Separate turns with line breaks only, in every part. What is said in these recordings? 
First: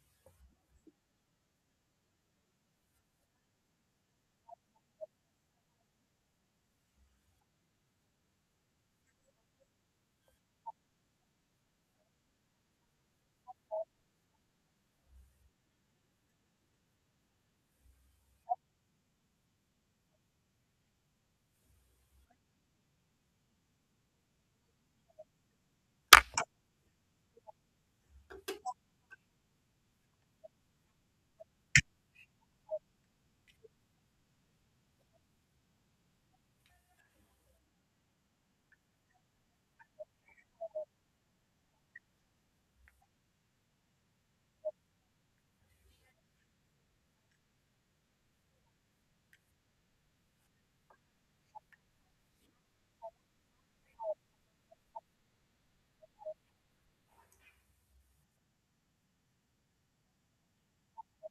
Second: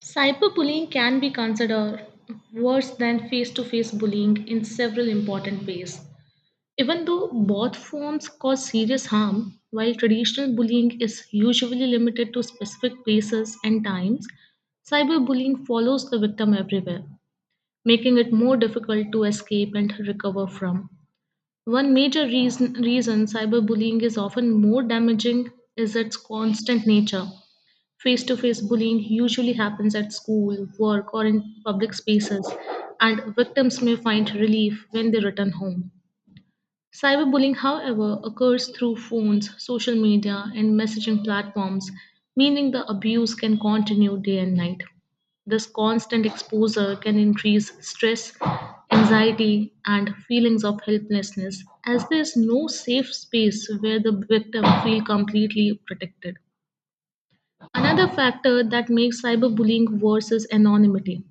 Cyberbullying can be considered worse than face to face bullying in several important ways. Even though both forms cause serious harm, while traditional bullying is usually limited to specific places and times, cyberbullying follows the victim everywhere, making it more difficult to escape and recover from. One major reason cyberbullying is often more damaging is its constant nature. Face to face bullying usually happens at school, work, or in public spaces, and victims may find relief when they return home. Cyberbullying, however, occurs through phones, social media, and messaging platforms, meaning the abuse can continue day and night. This constant exposure can increase stress, anxiety, and feelings of helplessness, as there is no safe space where the victim feels completely protected. Another factor that makes cyberbullying worse is anonymity.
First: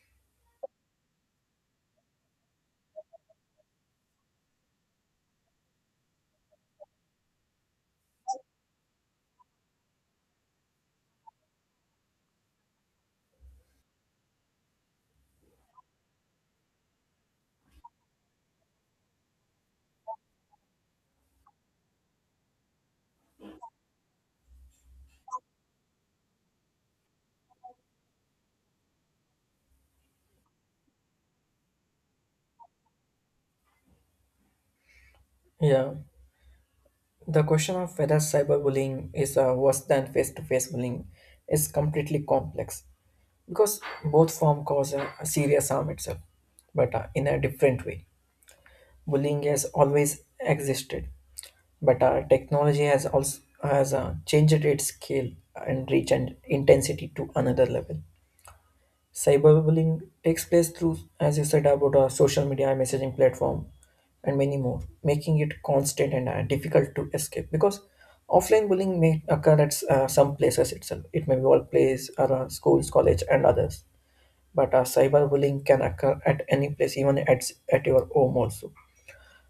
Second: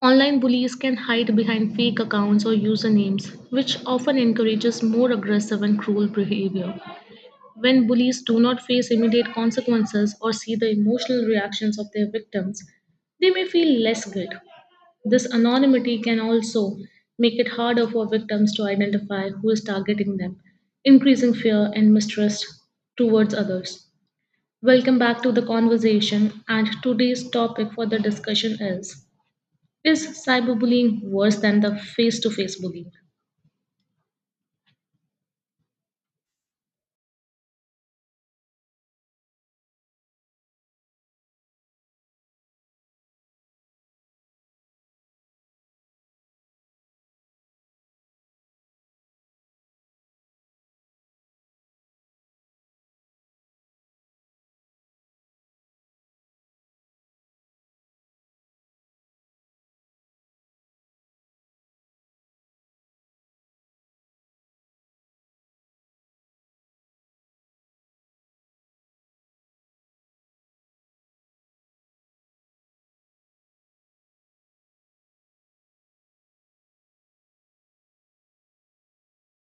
Online bullies can hide behind fake accounts or usernames, which often encourages more aggressive and cruel behavior. When bullies do not face immediate consequences or see the emotional reactions of their victims, they may feel less guilt. This anonymity can also make it harder for victims to identify who is targeting them, increasing fear and mistrust towards others. Welcome back to the conversation. And today's topic for the discussion is cyberbullying worse than the face to face bullying?
Yeah, the question of whether cyberbullying is worse than face-to-face bullying is completely complex because both form cause a serious harm itself, but in a different way. Bullying has always existed, but technology has also has changed its scale and reach and intensity to another level. Cyberbullying takes place through, as you said, about a social media, messaging platform, and many more, making it constant and difficult to escape. Because offline bullying may occur at some places itself. It may be workplace or schools, college, and others. But cyberbullying can occur at any place, even at your home also.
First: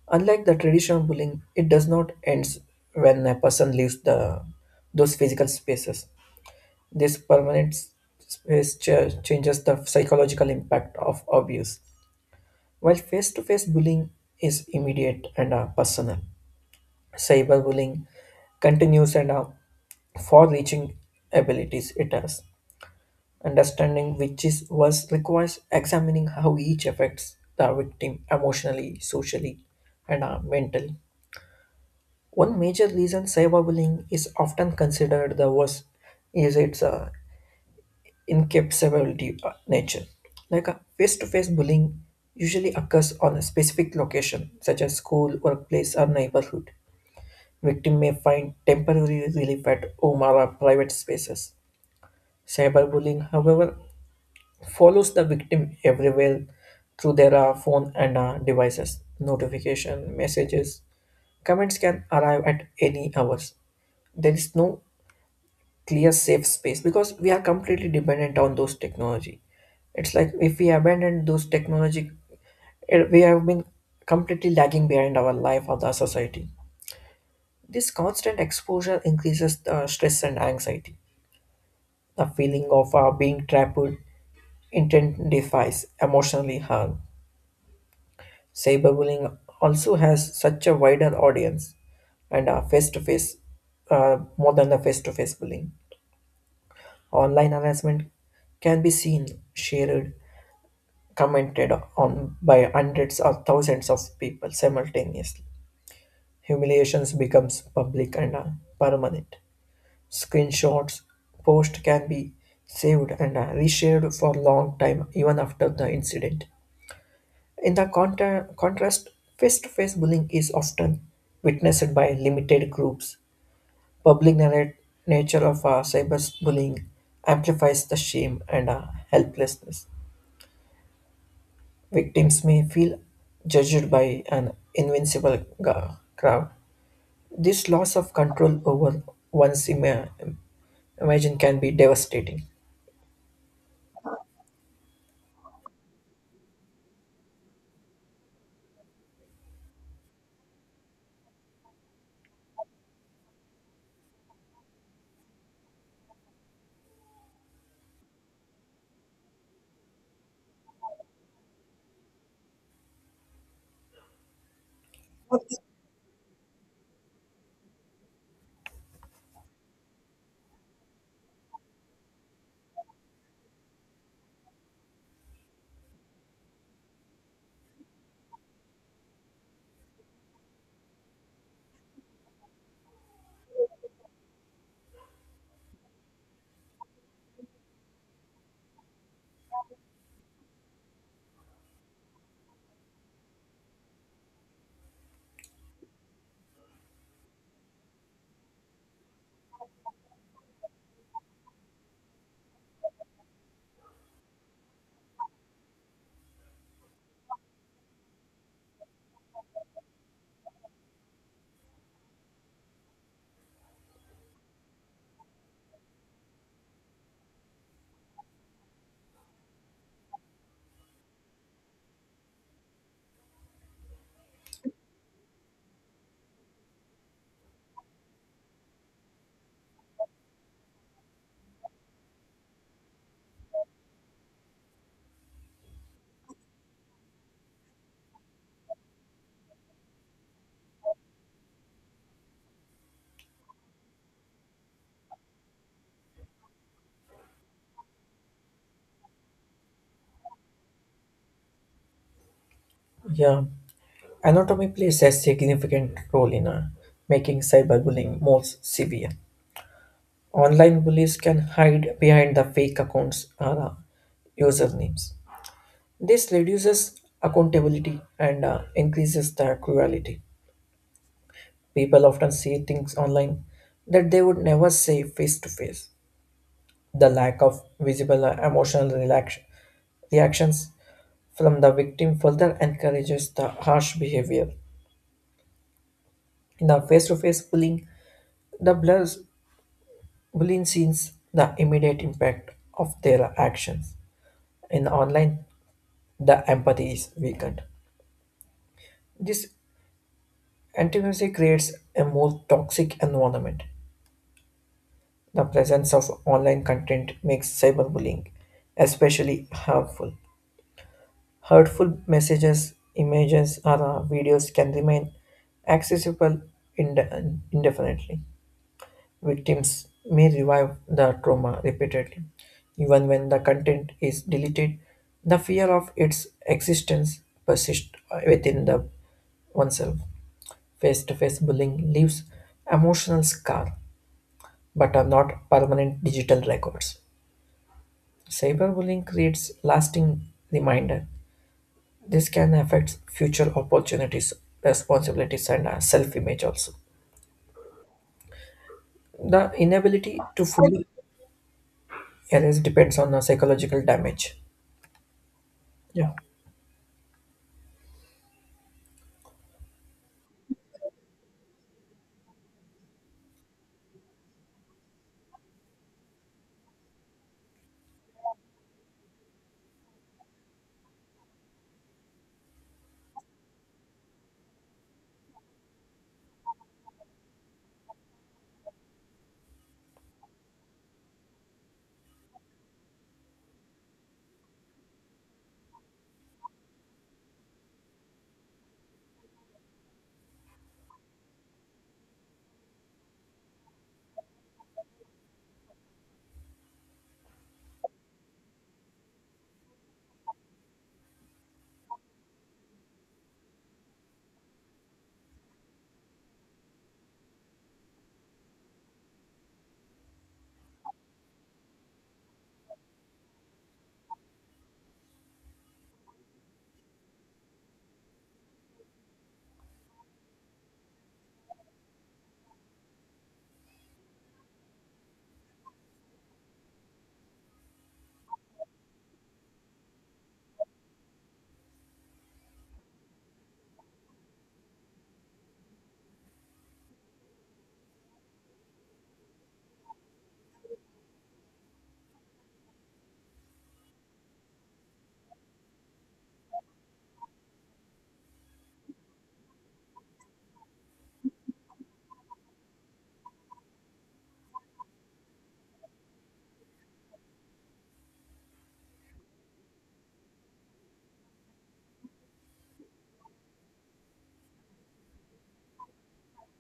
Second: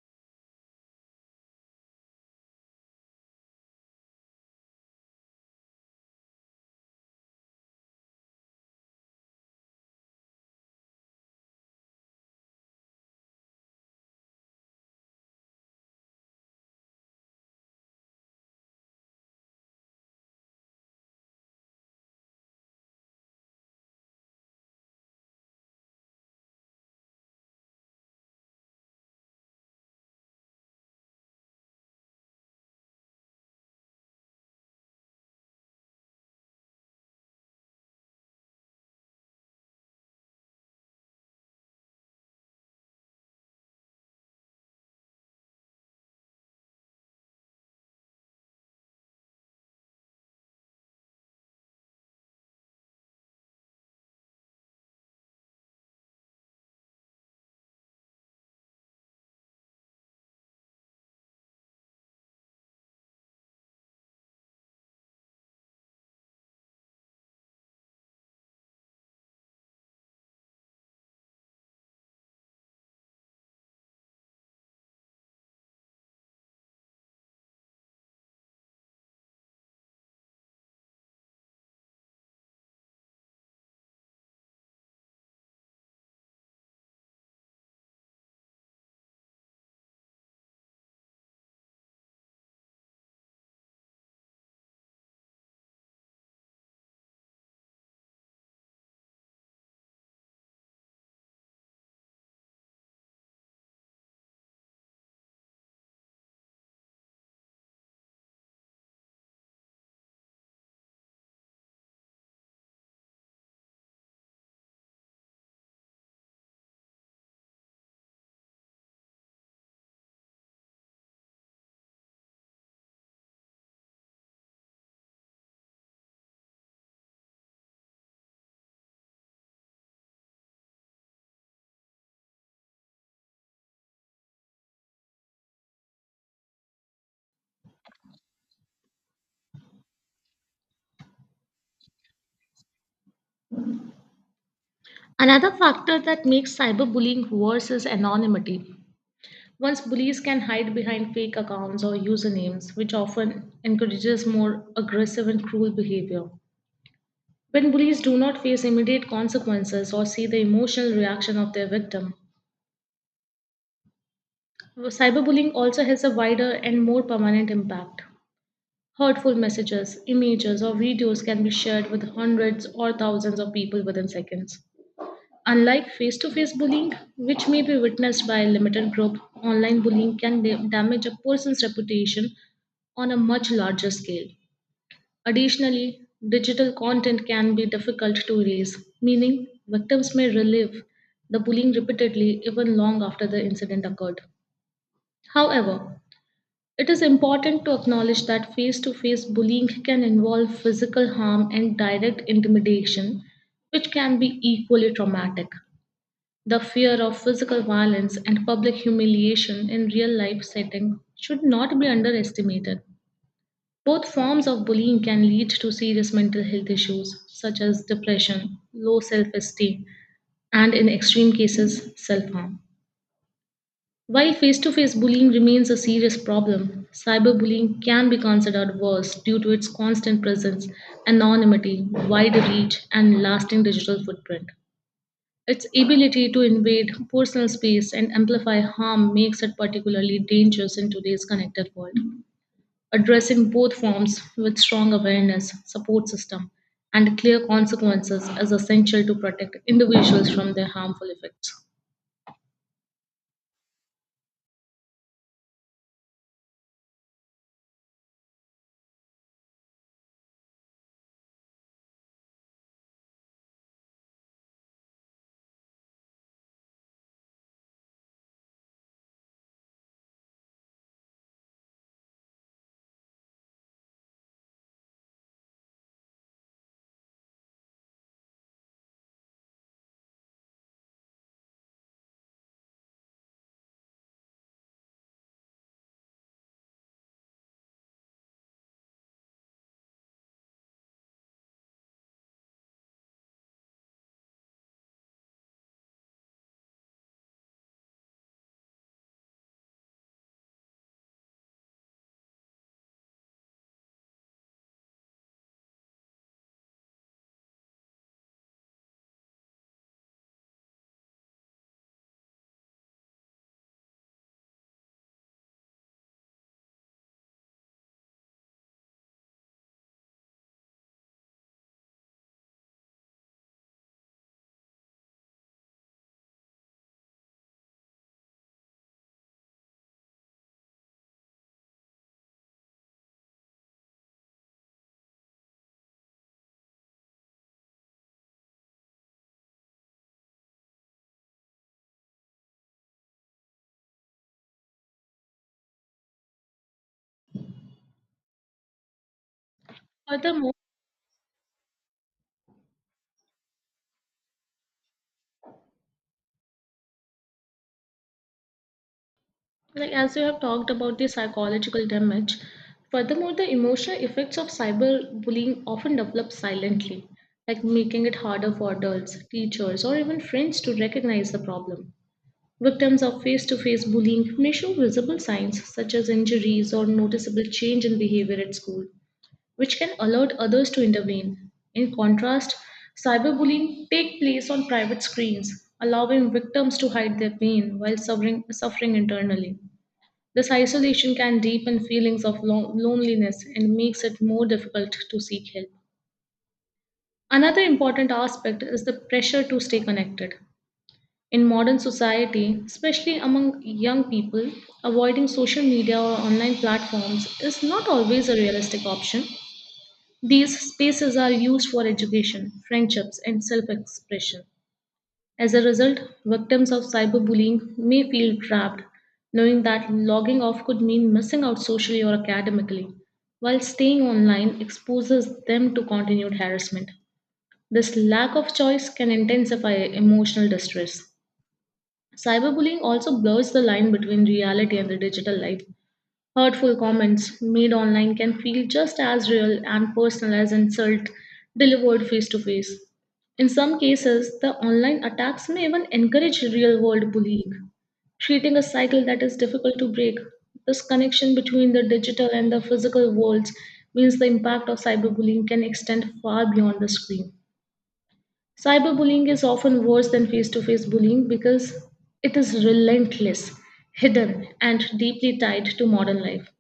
Unlike the traditional bullying, it does not end when a person leaves the those physical spaces. This permanent space changes the psychological impact of abuse. While face to face bullying is immediate and personal, cyberbullying continues and far reaching abilities it has. Understanding which is worse requires examining how each affects the victim emotionally, socially, and mentally. One major reason cyberbullying is often considered the worst is its incapability nature. Like a face-to-face bullying usually occurs on a specific location, such as school, workplace, or neighborhood. Victim may find temporary relief at home or private spaces. Cyberbullying, however, follows the victim everywhere through their phone and devices. Notification, messages, comments can arrive at any hours. There is no clear safe space because we are completely dependent on those technology. It's like if we abandon those technology, we have been completely lagging behind our life or the society. This constant exposure increases the stress and anxiety, the feeling of being trapped intensifies emotionally harm. Cyberbullying also has such a wider audience and face to face more than the face to face bullying. Online harassment can be seen, shared, commented on by hundreds or thousands of people simultaneously. Humiliations becomes public and permanent. Screenshots post can be saved and reshared for long time even after the incident. In the contrast, face-to-face bullying is often witnessed by limited groups. Public narrate nature of cyberbullying amplifies the shame and helplessness. Victims may feel judged by an invincible crowd. This loss of control over one's ima- imagine can be devastating.
Another factor that makes cyberbullying worse is anonymity. Once bullies can hide behind fake accounts or usernames, which often encourages more aggressive and cruel behavior. When bullies do not face immediate consequences or see the emotional reaction of their victim, cyberbullying also has a wider and more permanent impact. Hurtful messages, images, or videos can be shared with hundreds or thousands of people within seconds. Unlike face to face bullying, which may be witnessed by a limited group, online bullying can damage a person's reputation on a much larger scale. Additionally, digital content can be difficult to erase, meaning victims may relive the bullying repeatedly even long after the incident occurred. However, it is important to acknowledge that face to face bullying can involve physical harm and direct intimidation, which can be equally traumatic. The fear of physical violence and public humiliation in real life setting should not be underestimated. Both forms of bullying can lead to serious mental health issues such as depression, low self esteem, and in extreme cases, self harm. While face to face bullying remains a serious problem, cyberbullying can be considered worse due to its constant presence, anonymity, wide reach, and lasting digital footprint. Its ability to invade personal space and amplify harm makes it particularly dangerous in today's connected world. Addressing both forms with strong awareness, support system, and clear consequences is essential to protect individuals from their harmful effects.
Yeah, anatomy plays a significant role in making cyberbullying more severe. Online bullies can hide behind the fake accounts or usernames. This reduces accountability and increases the cruelty. People often see things online that they would never say face to face. The lack of visible emotional reactions from the victim further encourages the harsh behavior. In the face to face bullying, the blurs bullying sees the immediate impact of their actions. In online, the empathy is weakened. This antagonism creates a more toxic environment. The presence of online content makes cyberbullying especially harmful. Hurtful messages, images, or videos can remain accessible indefinitely. Victims may revive the trauma repeatedly. Even when the content is deleted, the fear of its existence persists within the oneself. Face-to-face bullying leaves emotional scar, but are not permanent digital records. Cyberbullying creates lasting reminder. This can affect future opportunities, responsibilities, and self-image also. The inability to
Furthermore,
fully erase depends on the psychological damage. Yeah.
like as you have talked about the psychological damage, furthermore, the emotional effects of cyberbullying often develop silently, like making it harder for adults, teachers, or even friends to recognize the problem. Victims of face to face bullying may show visible signs such as injuries or noticeable change in behavior at school, which can alert others to intervene. In contrast, cyberbullying takes place on private screens, allowing victims to hide their pain while suffering internally. This isolation can deepen feelings of loneliness and makes it more difficult to seek help. Another important aspect is the pressure to stay connected. In modern society, especially among young people, avoiding social media or online platforms is not always a realistic option. These spaces are used for education, friendships, and self expression. As a result, victims of cyberbullying may feel trapped, knowing that logging off could mean missing out socially or academically, while staying online exposes them to continued harassment. This lack of choice can intensify emotional distress. Cyberbullying also blurs the line between reality and the digital life. Hurtful comments made online can feel just as real and personal as insult delivered face to face. In some cases, the online attacks may even encourage real world bullying, creating a cycle that is difficult to break. This connection between the digital and the physical worlds means the impact of cyberbullying can extend far beyond the screen. Cyberbullying is often worse than face to face bullying because it is relentless, hidden, and deeply tied to modern life.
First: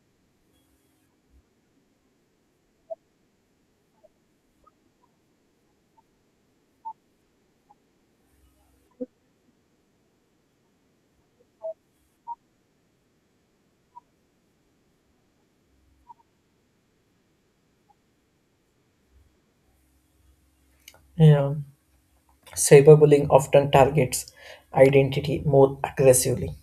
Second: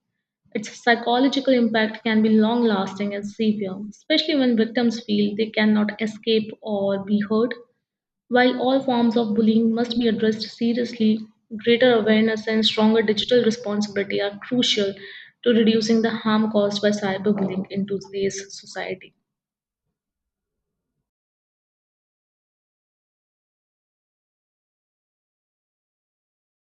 Its psychological impact can be long lasting and severe, especially when victims feel they cannot escape or be heard. While all forms of bullying must be addressed seriously, greater awareness and stronger digital responsibility are crucial to reducing the harm caused by cyberbullying in today's society.
Yeah. Cyberbullying often targets identity more aggressively.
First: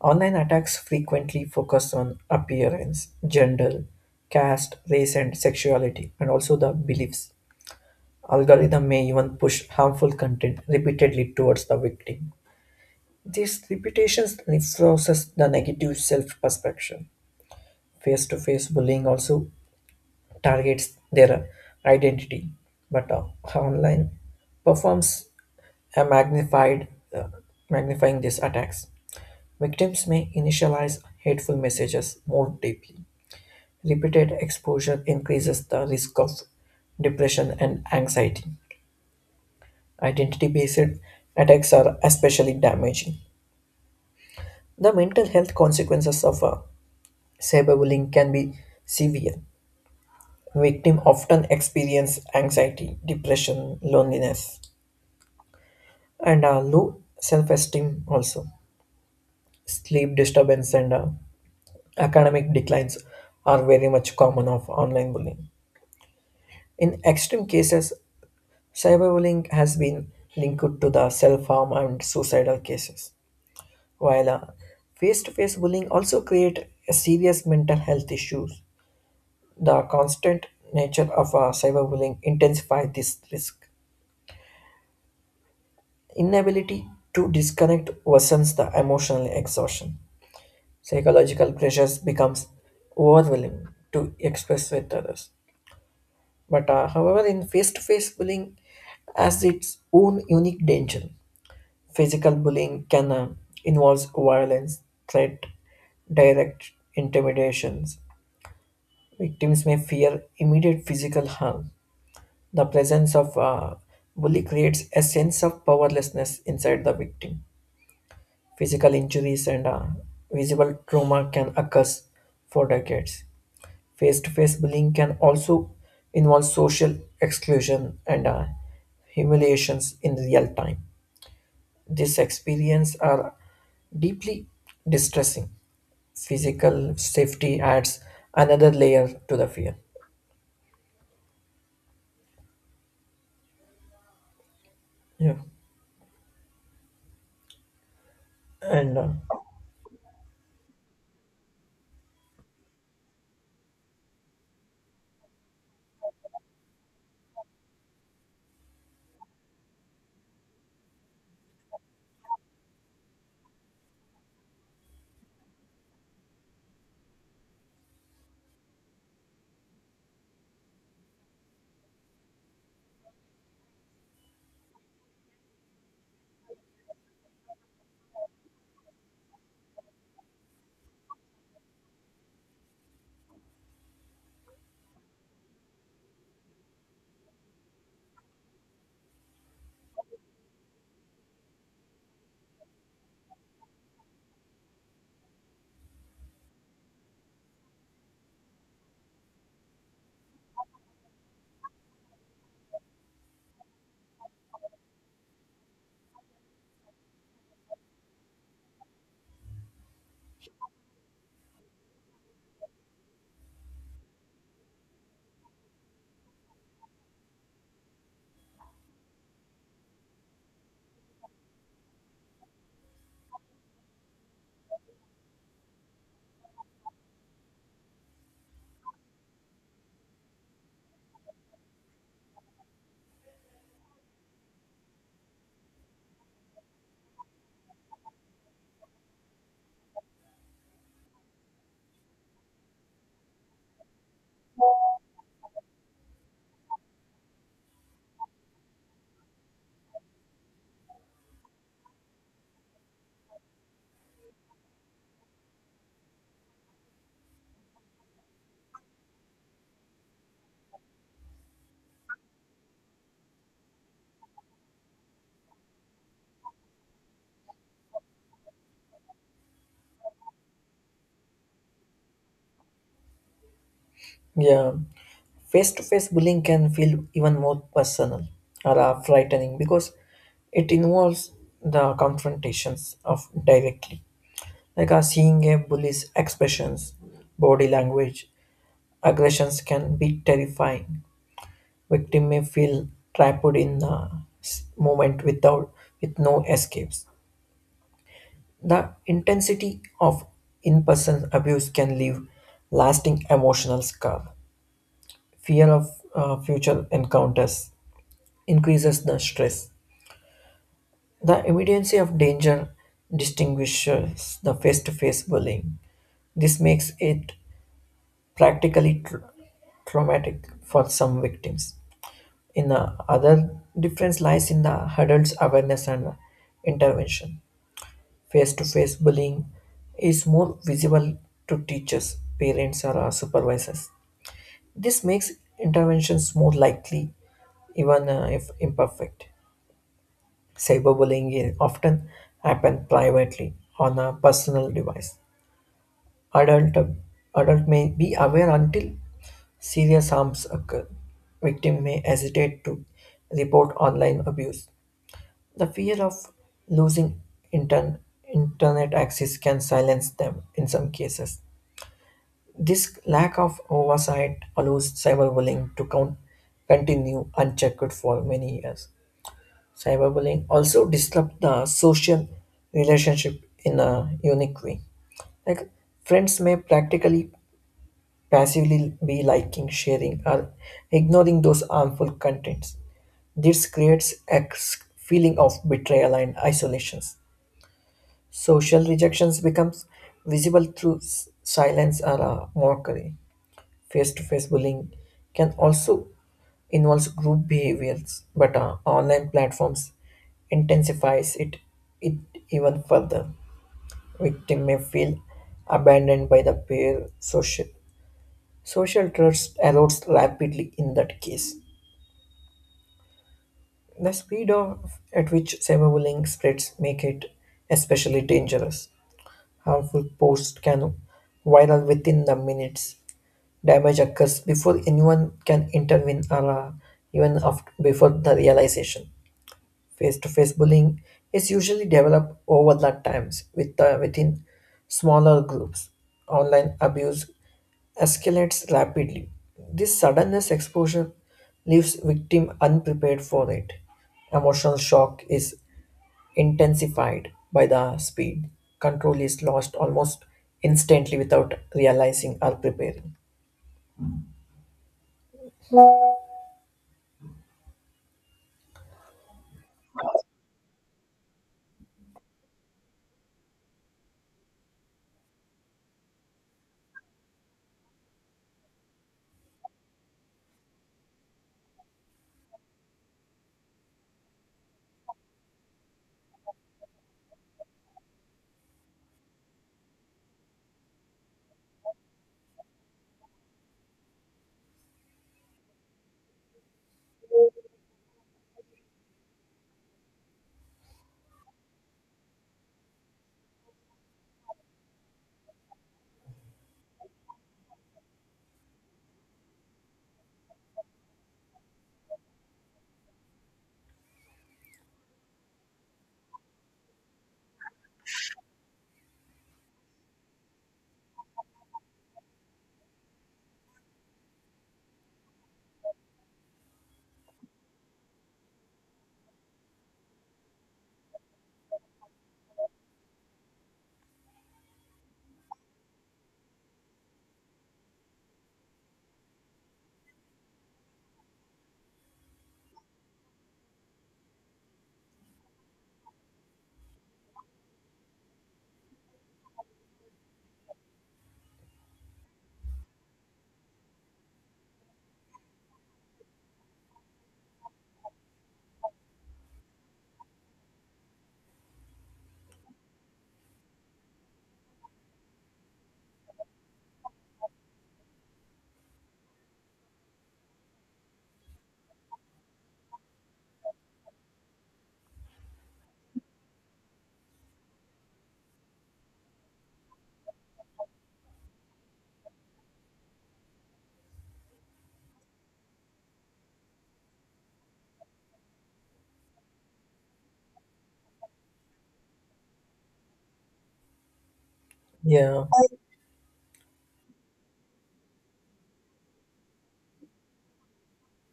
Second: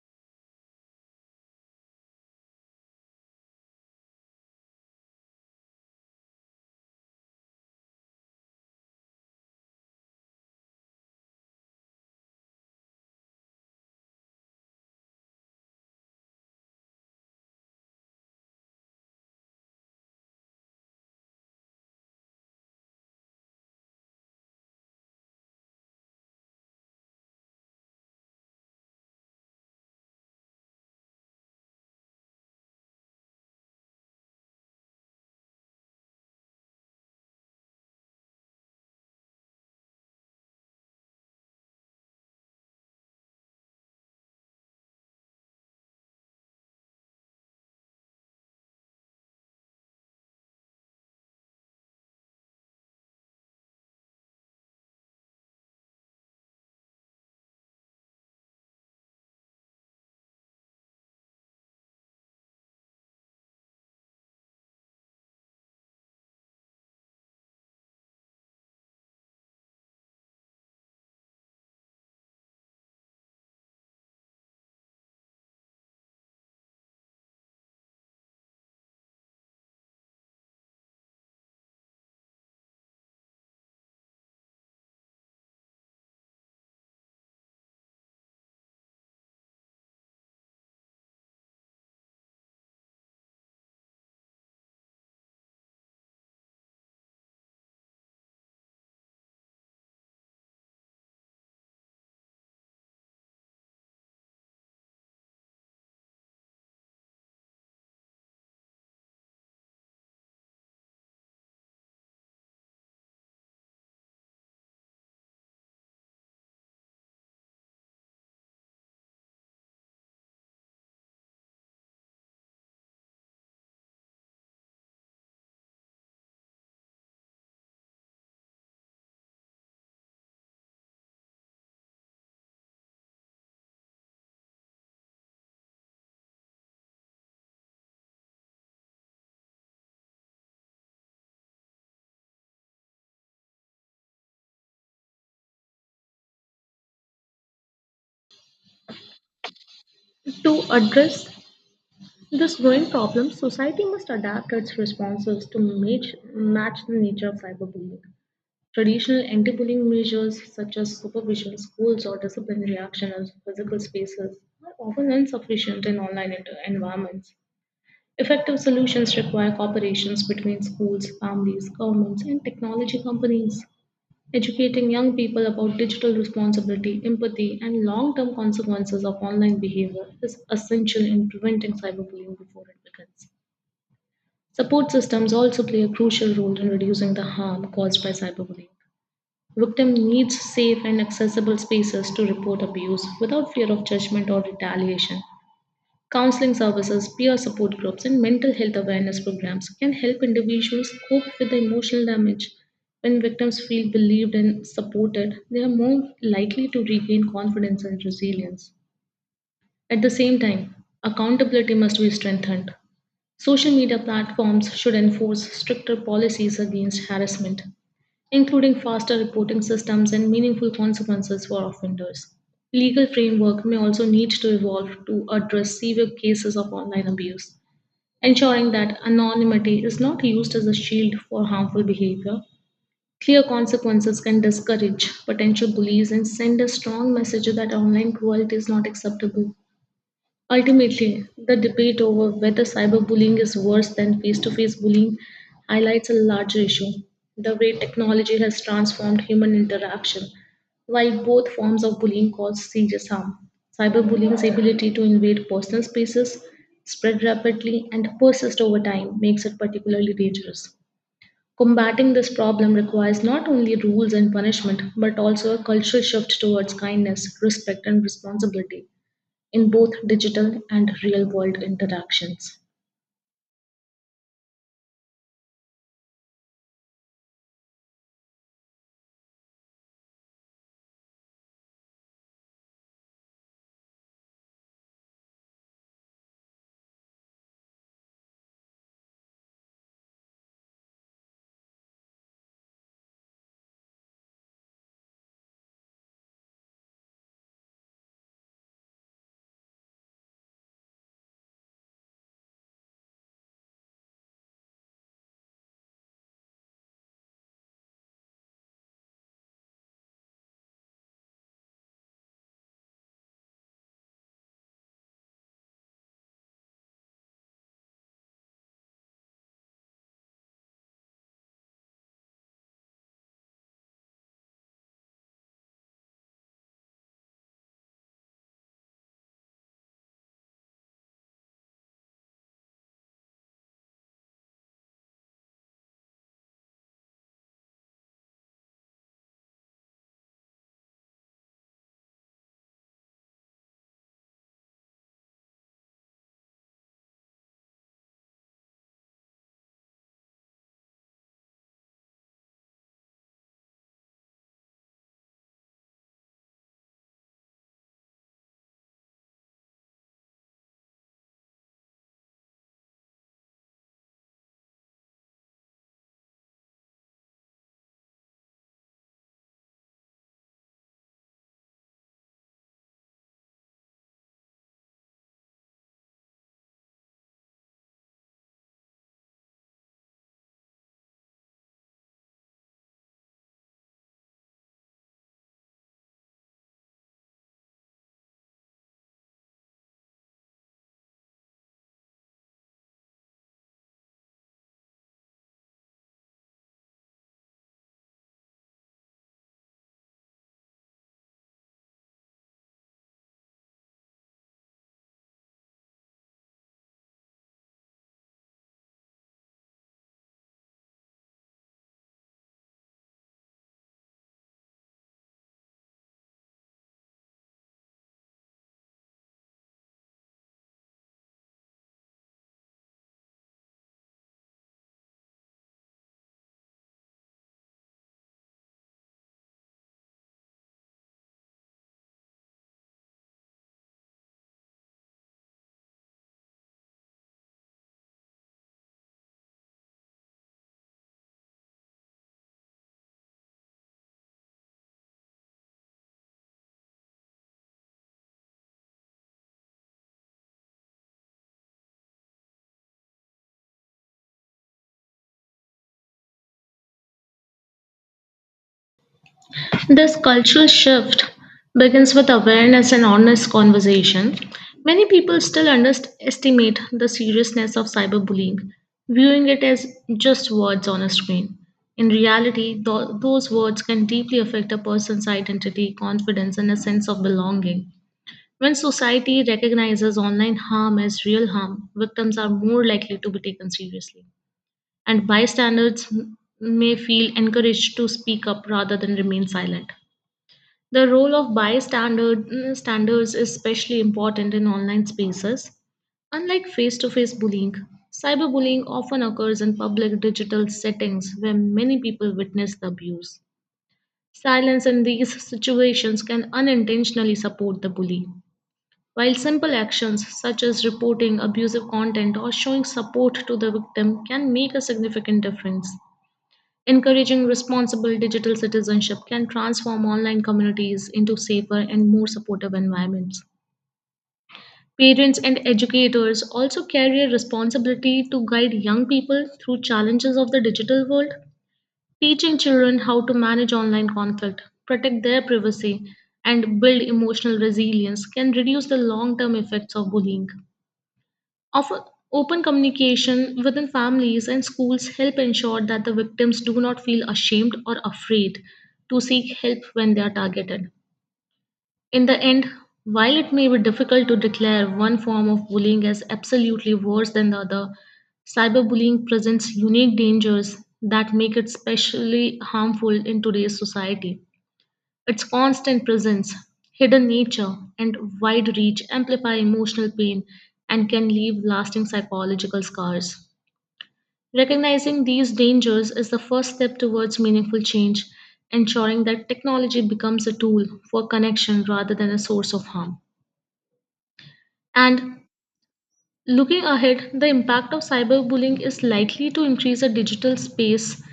Online attacks frequently focus on appearance, gender, caste, race, and sexuality, and also the beliefs. Algorithm may even push harmful content repeatedly towards the victim. These repetition reinforces the negative self perception. Face to face bullying also targets their identity, but online performs a uh, magnifying these attacks. Victims may initialize hateful messages more deeply. Repeated exposure increases the risk of depression and anxiety. Identity based attacks are especially damaging. The mental health consequences of cyberbullying can be severe. Victims often experience anxiety, depression, loneliness, and low self-esteem also. Sleep disturbance and academic declines are very much common of online bullying. In extreme cases, cyberbullying has been linked to the self-harm and suicidal cases, while face-to-face bullying also create a serious mental health issues. The constant nature of cyberbullying intensifies this risk. Inability to disconnect worsens the emotional exhaustion. Psychological pressures becomes overwhelming to express with others. But however, in face-to-face bullying has its own unique danger. Physical bullying can involve violence, threat, direct intimidations. Victims may fear immediate physical harm. The presence of bully creates a sense of powerlessness inside the victim. Physical injuries and visible trauma can occur for decades. Face to face bullying can also involve social exclusion and humiliations in real time. These experiences are deeply distressing. Physical safety adds another layer to the fear. Yeah. And
To address this growing problem, society must adapt its responses to match the nature of cyberbullying. Traditional anti-bullying measures such as supervision, schools, or disciplinary action in physical spaces are often insufficient in online environments. Effective solutions require cooperations between schools, families, governments, and technology companies. Educating young people about digital responsibility, empathy, and long term consequences of online behavior is essential in preventing cyberbullying before it begins. Support systems also play a crucial role in reducing the harm caused by cyberbullying. Victim needs safe and accessible spaces to report abuse without fear of judgment or retaliation. Counseling services, peer support groups, and mental health awareness programs can help individuals cope with the emotional damage. When victims feel believed and supported, they are more likely to regain confidence and resilience. At the same time, accountability must be strengthened. Social media platforms should enforce stricter policies against harassment, including faster reporting systems and meaningful consequences for offenders. Legal framework may also need to evolve to address severe cases of online abuse, ensuring that anonymity is not used as a shield for harmful behavior. Clear consequences can discourage potential bullies and send a strong message that online cruelty is not acceptable. Ultimately, the debate over whether cyberbullying is worse than face to face bullying highlights a larger issue: the way technology has transformed human interaction. While both forms of bullying cause serious harm, cyberbullying's ability to invade personal spaces, spread rapidly, and persist over time makes it particularly dangerous. Combating this problem requires not only rules and punishment, but also a cultural shift towards kindness, respect, and responsibility in both digital and real world interactions.
Yeah, face to face bullying can feel even more personal or frightening because it involves the confrontations of directly. Like seeing a bully's expressions, body language, aggressions can be terrifying. Victim may feel trapped in the moment with no escapes. The intensity of in-person abuse can leave lasting emotional scar. Fear of future encounters increases the stress. The immediacy of danger distinguishes the face to face bullying. This makes it practically traumatic for some victims. In the other difference lies in the adults' awareness and intervention. Face to face bullying is more visible to teachers, parents, or supervisors. This makes interventions more likely, even if imperfect. Cyberbullying often happens privately on a personal device. Adult, adult may be aware until serious harms occur. Victim may hesitate to report online abuse. The fear of losing intern, internet access can silence them in some cases. This lack of oversight allows cyberbullying to continue unchecked for many years. Cyberbullying also disrupt the social relationship in a unique way. Like friends may practically passively be liking, sharing, or ignoring those harmful contents. This creates a feeling of betrayal and isolations. Social rejections becomes visible through silence or mockery. Face-to-face bullying can also involve group behaviors, but online platforms intensifies it even further. Victim may feel abandoned by the peer social. Social trust erodes rapidly in that case. The speed at which cyberbullying spreads make it especially dangerous. Harmful posts can viral within the minutes, damage occurs before anyone can intervene or even before the realization. Face-to-face bullying is usually developed over the times within smaller groups. Online abuse escalates rapidly. This suddenness exposure leaves victim unprepared for it. Emotional shock is intensified by the speed. Control is lost almost instantly without realizing or preparing.
This cultural shift begins with awareness and honest conversation. Many people still underestimate the seriousness of cyberbullying, viewing it as just words on a screen. In reality, those words can deeply affect a person's identity, confidence, and a sense of belonging. When society recognizes online harm as real harm, victims are more likely to be taken seriously, and bystanders may feel encouraged to speak up rather than remain silent. The role of bystanders standards is especially important in online spaces. Unlike face to face bullying, cyberbullying often occurs in public digital settings where many people witness the abuse. Silence in these situations can unintentionally support the bully. While simple actions such as reporting abusive content or showing support to the victim can make a significant difference, encouraging responsible digital citizenship can transform online communities into safer and more supportive environments. Parents and educators also carry a responsibility to guide young people through challenges of the digital world. Teaching children how to manage online conflict, protect their privacy, and build emotional resilience can reduce the long term effects of bullying. Often, open communication within families and schools help ensure that the victims do not feel ashamed or afraid to seek help when they are targeted. In the end, while it may be difficult to declare one form of bullying as absolutely worse than the other, cyberbullying presents unique dangers that make it specially harmful in today's society. Its constant presence, hidden nature, and wide reach amplify emotional pain and can leave lasting psychological scars. Recognizing these dangers is the first step towards meaningful change, ensuring that technology becomes a tool for connection rather than a source of harm.
Yeah.
And looking ahead, the impact of cyberbullying is likely to increase a digital space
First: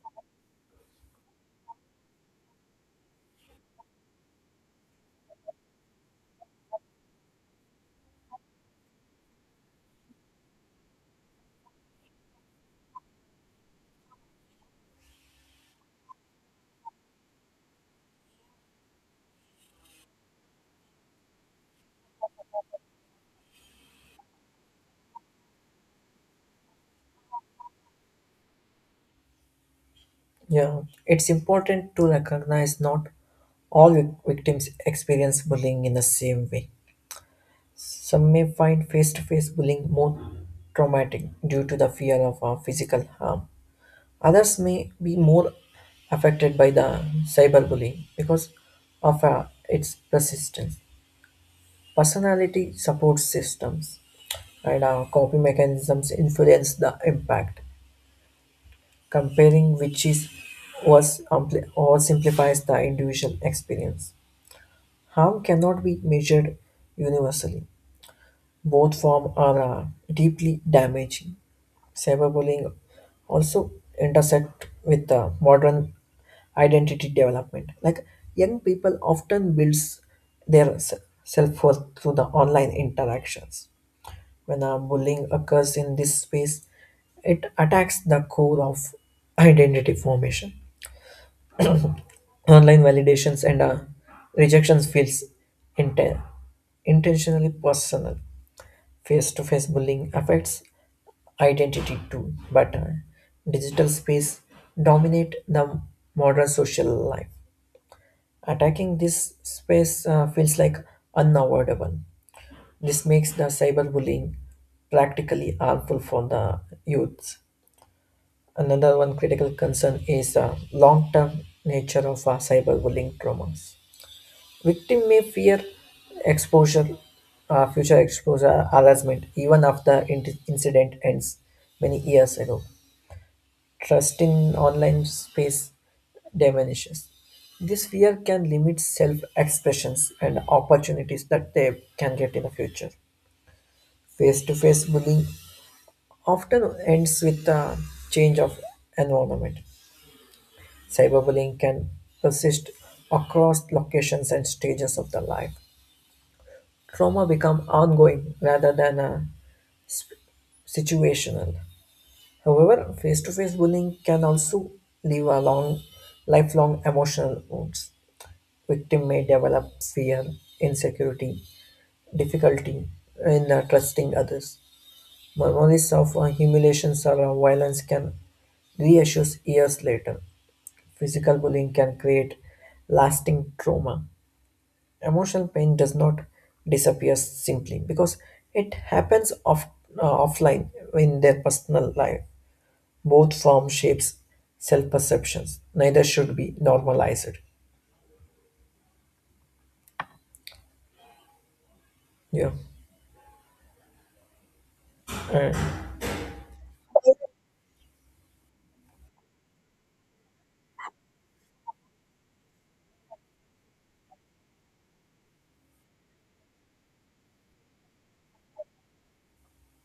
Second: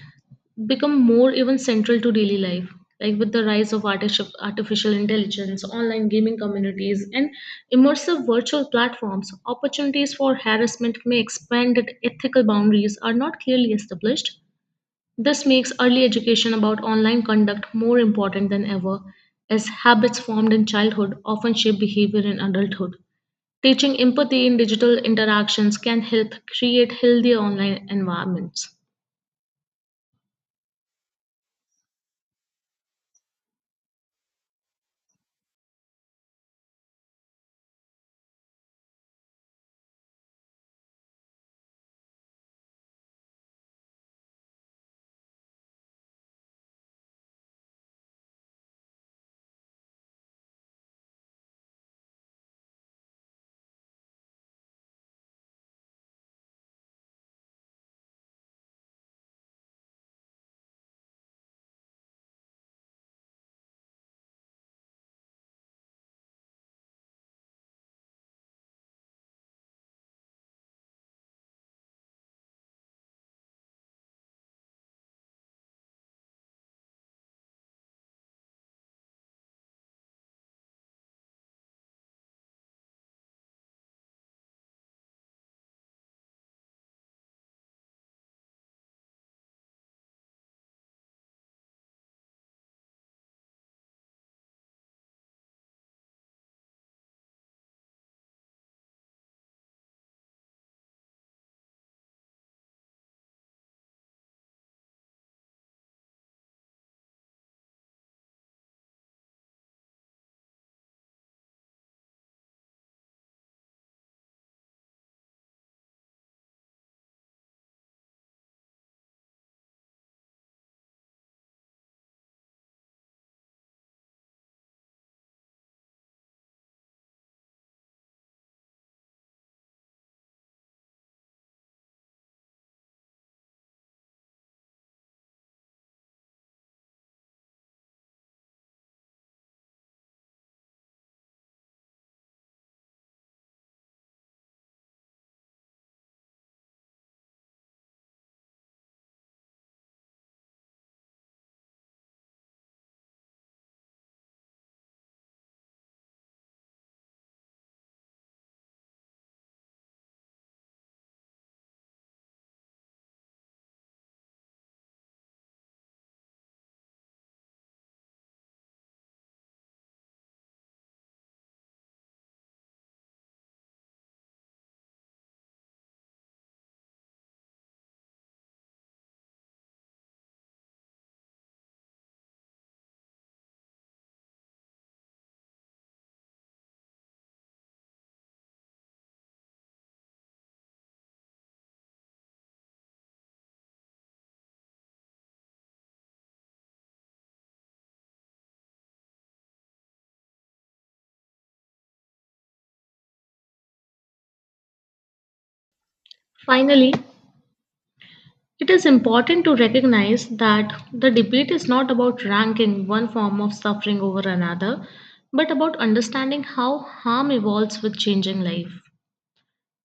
become more even central to daily life, like with the rise of artificial intelligence, online gaming communities, and immersive virtual platforms. Opportunities for harassment may expand that ethical boundaries are not clearly established. This makes early education about online conduct more important than ever, as habits formed in childhood often shape behavior in adulthood. Teaching empathy in digital interactions can help create healthier online environments.
Yeah, it's important to recognize not all victims experience bullying in the same way. Some may find face to face bullying more traumatic due to the fear of physical harm. Others may be more affected by the cyberbullying because of its persistence. Personality support systems and coping mechanisms influence the impact. Comparing which is was ampli- or simplifies the individual experience. Harm cannot be measured universally. Both forms are deeply damaging. Cyberbullying also intersect with the modern identity development. Like young people often builds their self worth through the online interactions. When a bullying occurs in this space, it attacks the core of identity formation. Online validations and rejections feels inten- intentionally personal. Face-to-face bullying affects identity too, but digital space dominate the modern social life, attacking this space feels like unavoidable. This makes the cyberbullying practically harmful for the youths. Another one critical concern is the long-term nature of cyberbullying traumas. Victim may fear exposure, future exposure, harassment, even after incident ends many years ago. Trust in online space diminishes. This fear can limit self-expressions and opportunities that they can get in the future. Face-to-face bullying often ends with a change of environment. Cyberbullying can persist across locations and stages of the life. Trauma become ongoing rather than situational. However, face-to-face bullying can also leave a long, lifelong emotional wounds. Victim may develop fear, insecurity, difficulty in trusting others. Memories of humiliations or violence can reissue years later. Physical bullying can create lasting trauma. Emotional pain does not disappear simply because it happens offline in their personal life. Both form shapes self perceptions. Neither should be normalized. Yeah. Uh,
Finally, it is important to recognize that the debate is not about ranking one form of suffering over another, but about understanding how harm evolves with changing life.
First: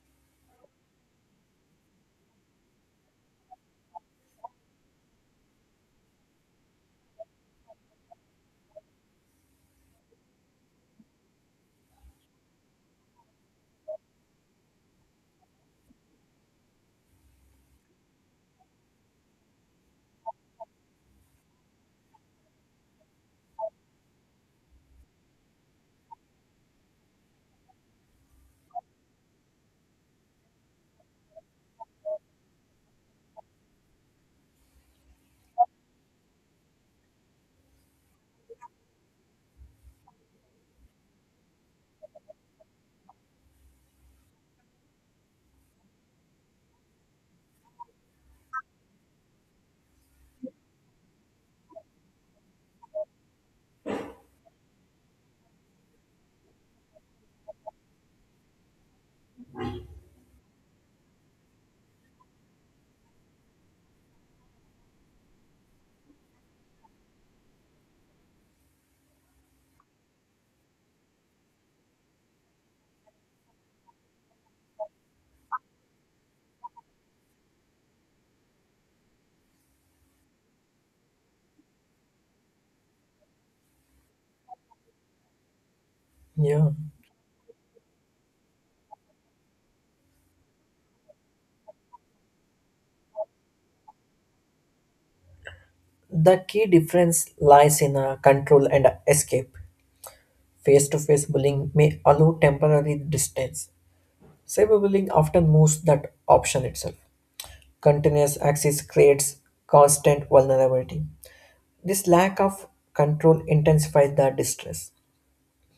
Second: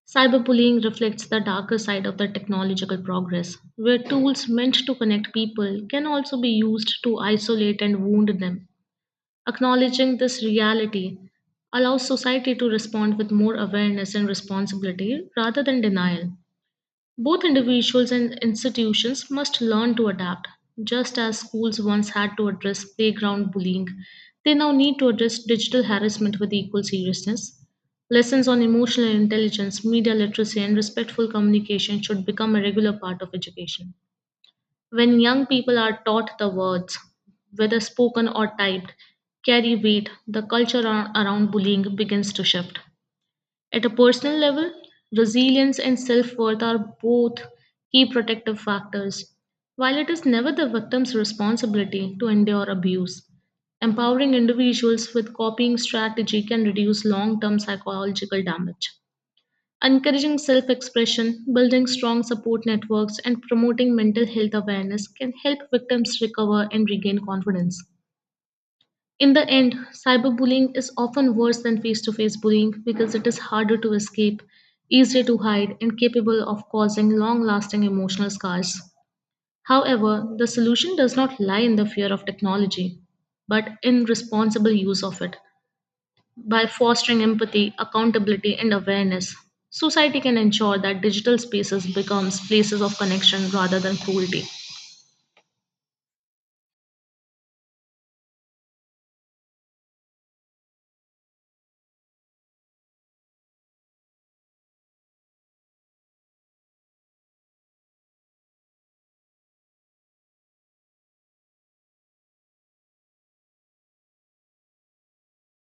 Cyberbullying reflects the darker side of the technological progress, where tools meant to connect people can also be used to isolate and wound them. Acknowledging this reality allows society to respond with more awareness and responsibility rather than denial. Both individuals and institutions must learn to adapt. Just as schools once had to address playground bullying, they now need to address digital harassment with equal seriousness. Lessons on emotional intelligence, media literacy, and respectful communication should become a regular part of education. When young people are taught the words, whether spoken or typed, carry weight, the culture around bullying begins to shift. At a personal level, resilience and self worth are both key protective factors. While it is never the victim's responsibility to endure abuse, empowering individuals with coping strategy can reduce long term psychological damage. Encouraging self expression, building strong support networks, and promoting mental health awareness can help victims recover and regain confidence. In the end, cyberbullying is often worse than face to face bullying because it is harder to escape, easier to hide, and capable of causing long lasting emotional scars. However, the solution does not lie in the fear of technology, but in responsible use of it. By
yeah.
fostering empathy, accountability, and awareness, society can ensure that digital spaces becomes places of connection rather than cruelty.
The key difference lies in control and escape. Face to face bullying may allow temporary distance. Cyberbullying often moves that option itself. Continuous access creates constant vulnerability. This lack of control intensifies the distress.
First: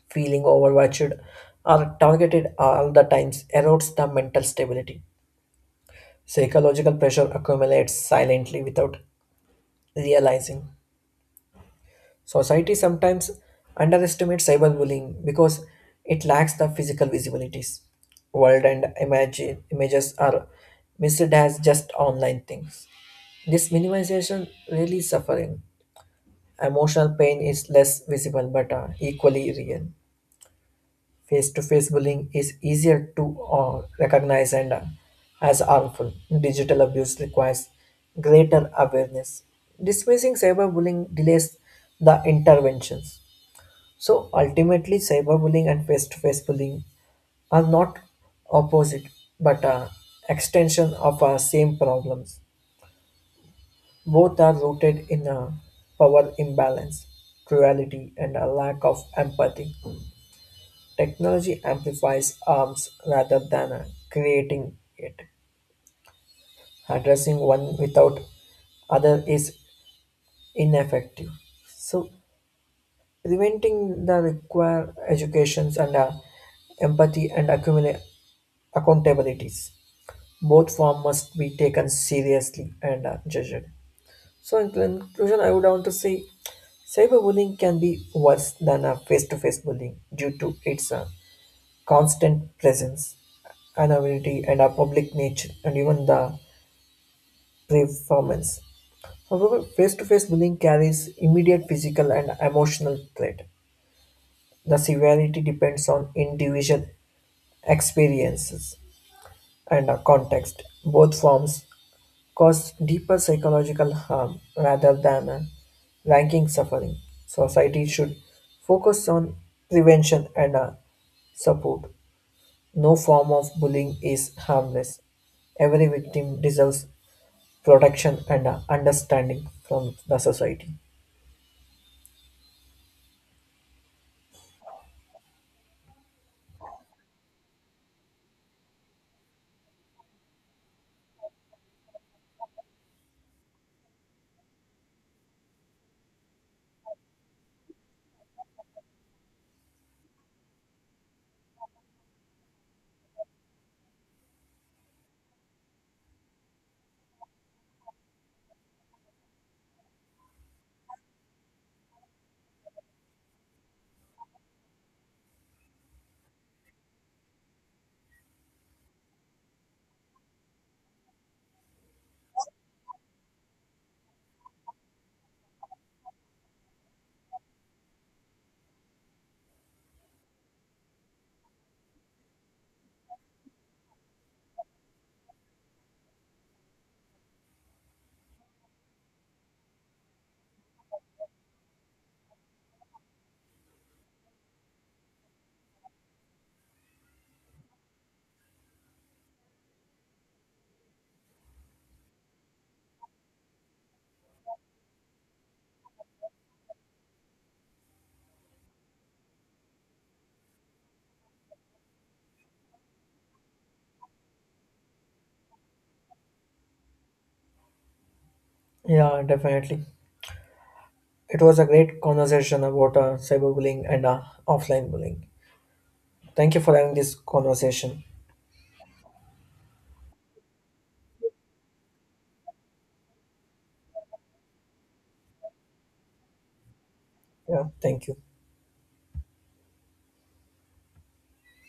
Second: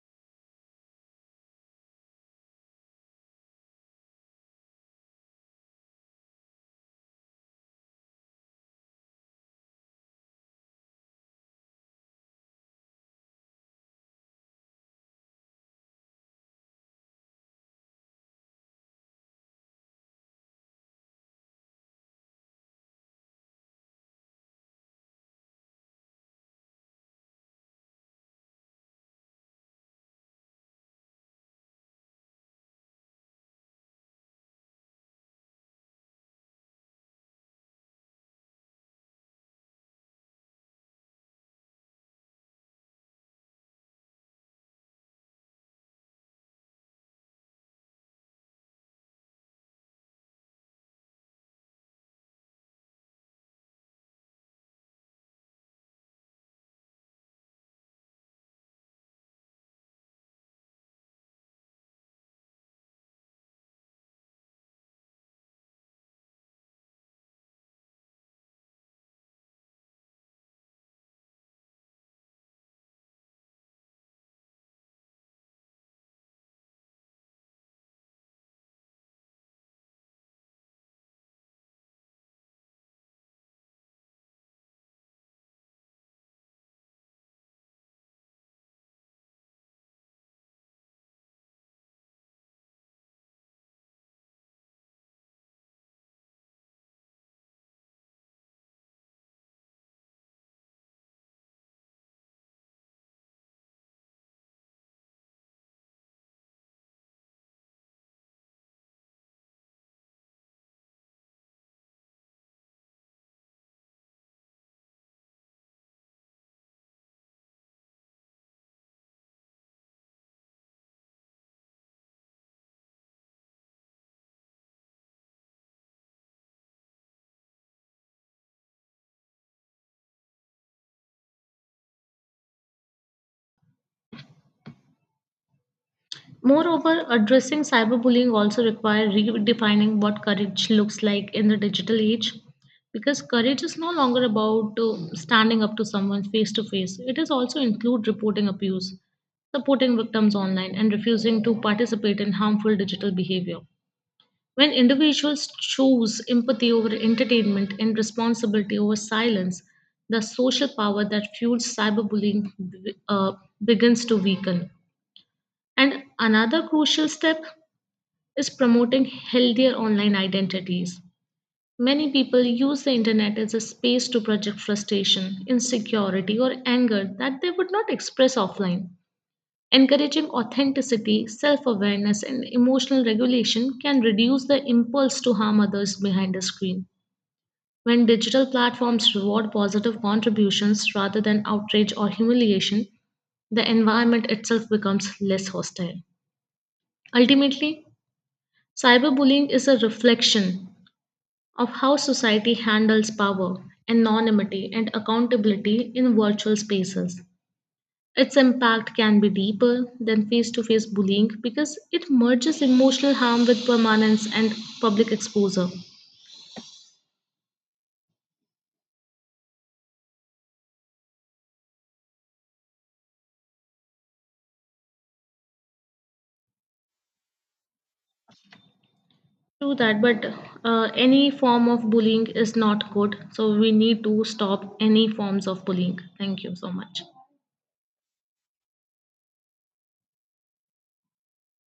Feeling overwatched or targeted all the times erodes the mental stability. Psychological pressure accumulates silently without realizing. Society sometimes underestimates cyberbullying because it lacks the physical visibilities. World and image, images are misread as just online things. This minimization really suffering. Emotional pain is less visible but equally real. Face-to-face bullying is easier to recognize and as harmful. Digital abuse requires greater awareness. Dismissing cyberbullying delays the interventions. So ultimately, cyberbullying and face-to-face bullying are not opposite but extension of our same problems. Both are rooted in a power imbalance, cruelty, and a lack of empathy. Technology amplifies harms rather than creating it. Addressing one without other is ineffective. So preventing the require educations and empathy and accumulate accountabilities. Both form must be taken seriously and judged. So in conclusion, I would want to say cyberbullying can be worse than a face-to-face bullying due to its constant presence, anonymity, and our public nature, and even the performance. However, face to face bullying carries immediate physical and emotional threat. The severity depends on individual experiences and our context. Both forms cause deeper psychological harm rather than a ranking suffering. Society should focus on prevention and support. No form of bullying is harmless. Every victim deserves protection and understanding from the society.
Moreover, addressing cyberbullying also requires redefining what courage looks like in the digital age, because courage is no longer about standing up to someone face to face. It is also include reporting abuse, supporting victims online, and refusing to participate in harmful digital behavior. When individuals choose empathy over entertainment and responsibility over silence, the social power that fuels cyberbullying uh, begins to weaken. And another crucial step is promoting healthier online identities. Many people use the internet as a space to project frustration, insecurity, or anger that they would not express offline. Encouraging authenticity, self awareness, and emotional regulation can reduce the impulse to harm others behind a screen. When digital platforms reward positive contributions rather than outrage or humiliation, the environment itself becomes less hostile. Ultimately, cyberbullying is a reflection of how society handles power, anonymity, and accountability in virtual spaces. Its impact can be deeper than face to face bullying because it merges emotional harm with permanence and public exposure.
Yeah, definitely. It was a great conversation about cyberbullying and offline bullying. Thank you for having this conversation.
True that, but any form of bullying is not good, so we need to stop any forms of bullying. Thank you so much.
Yeah, thank you.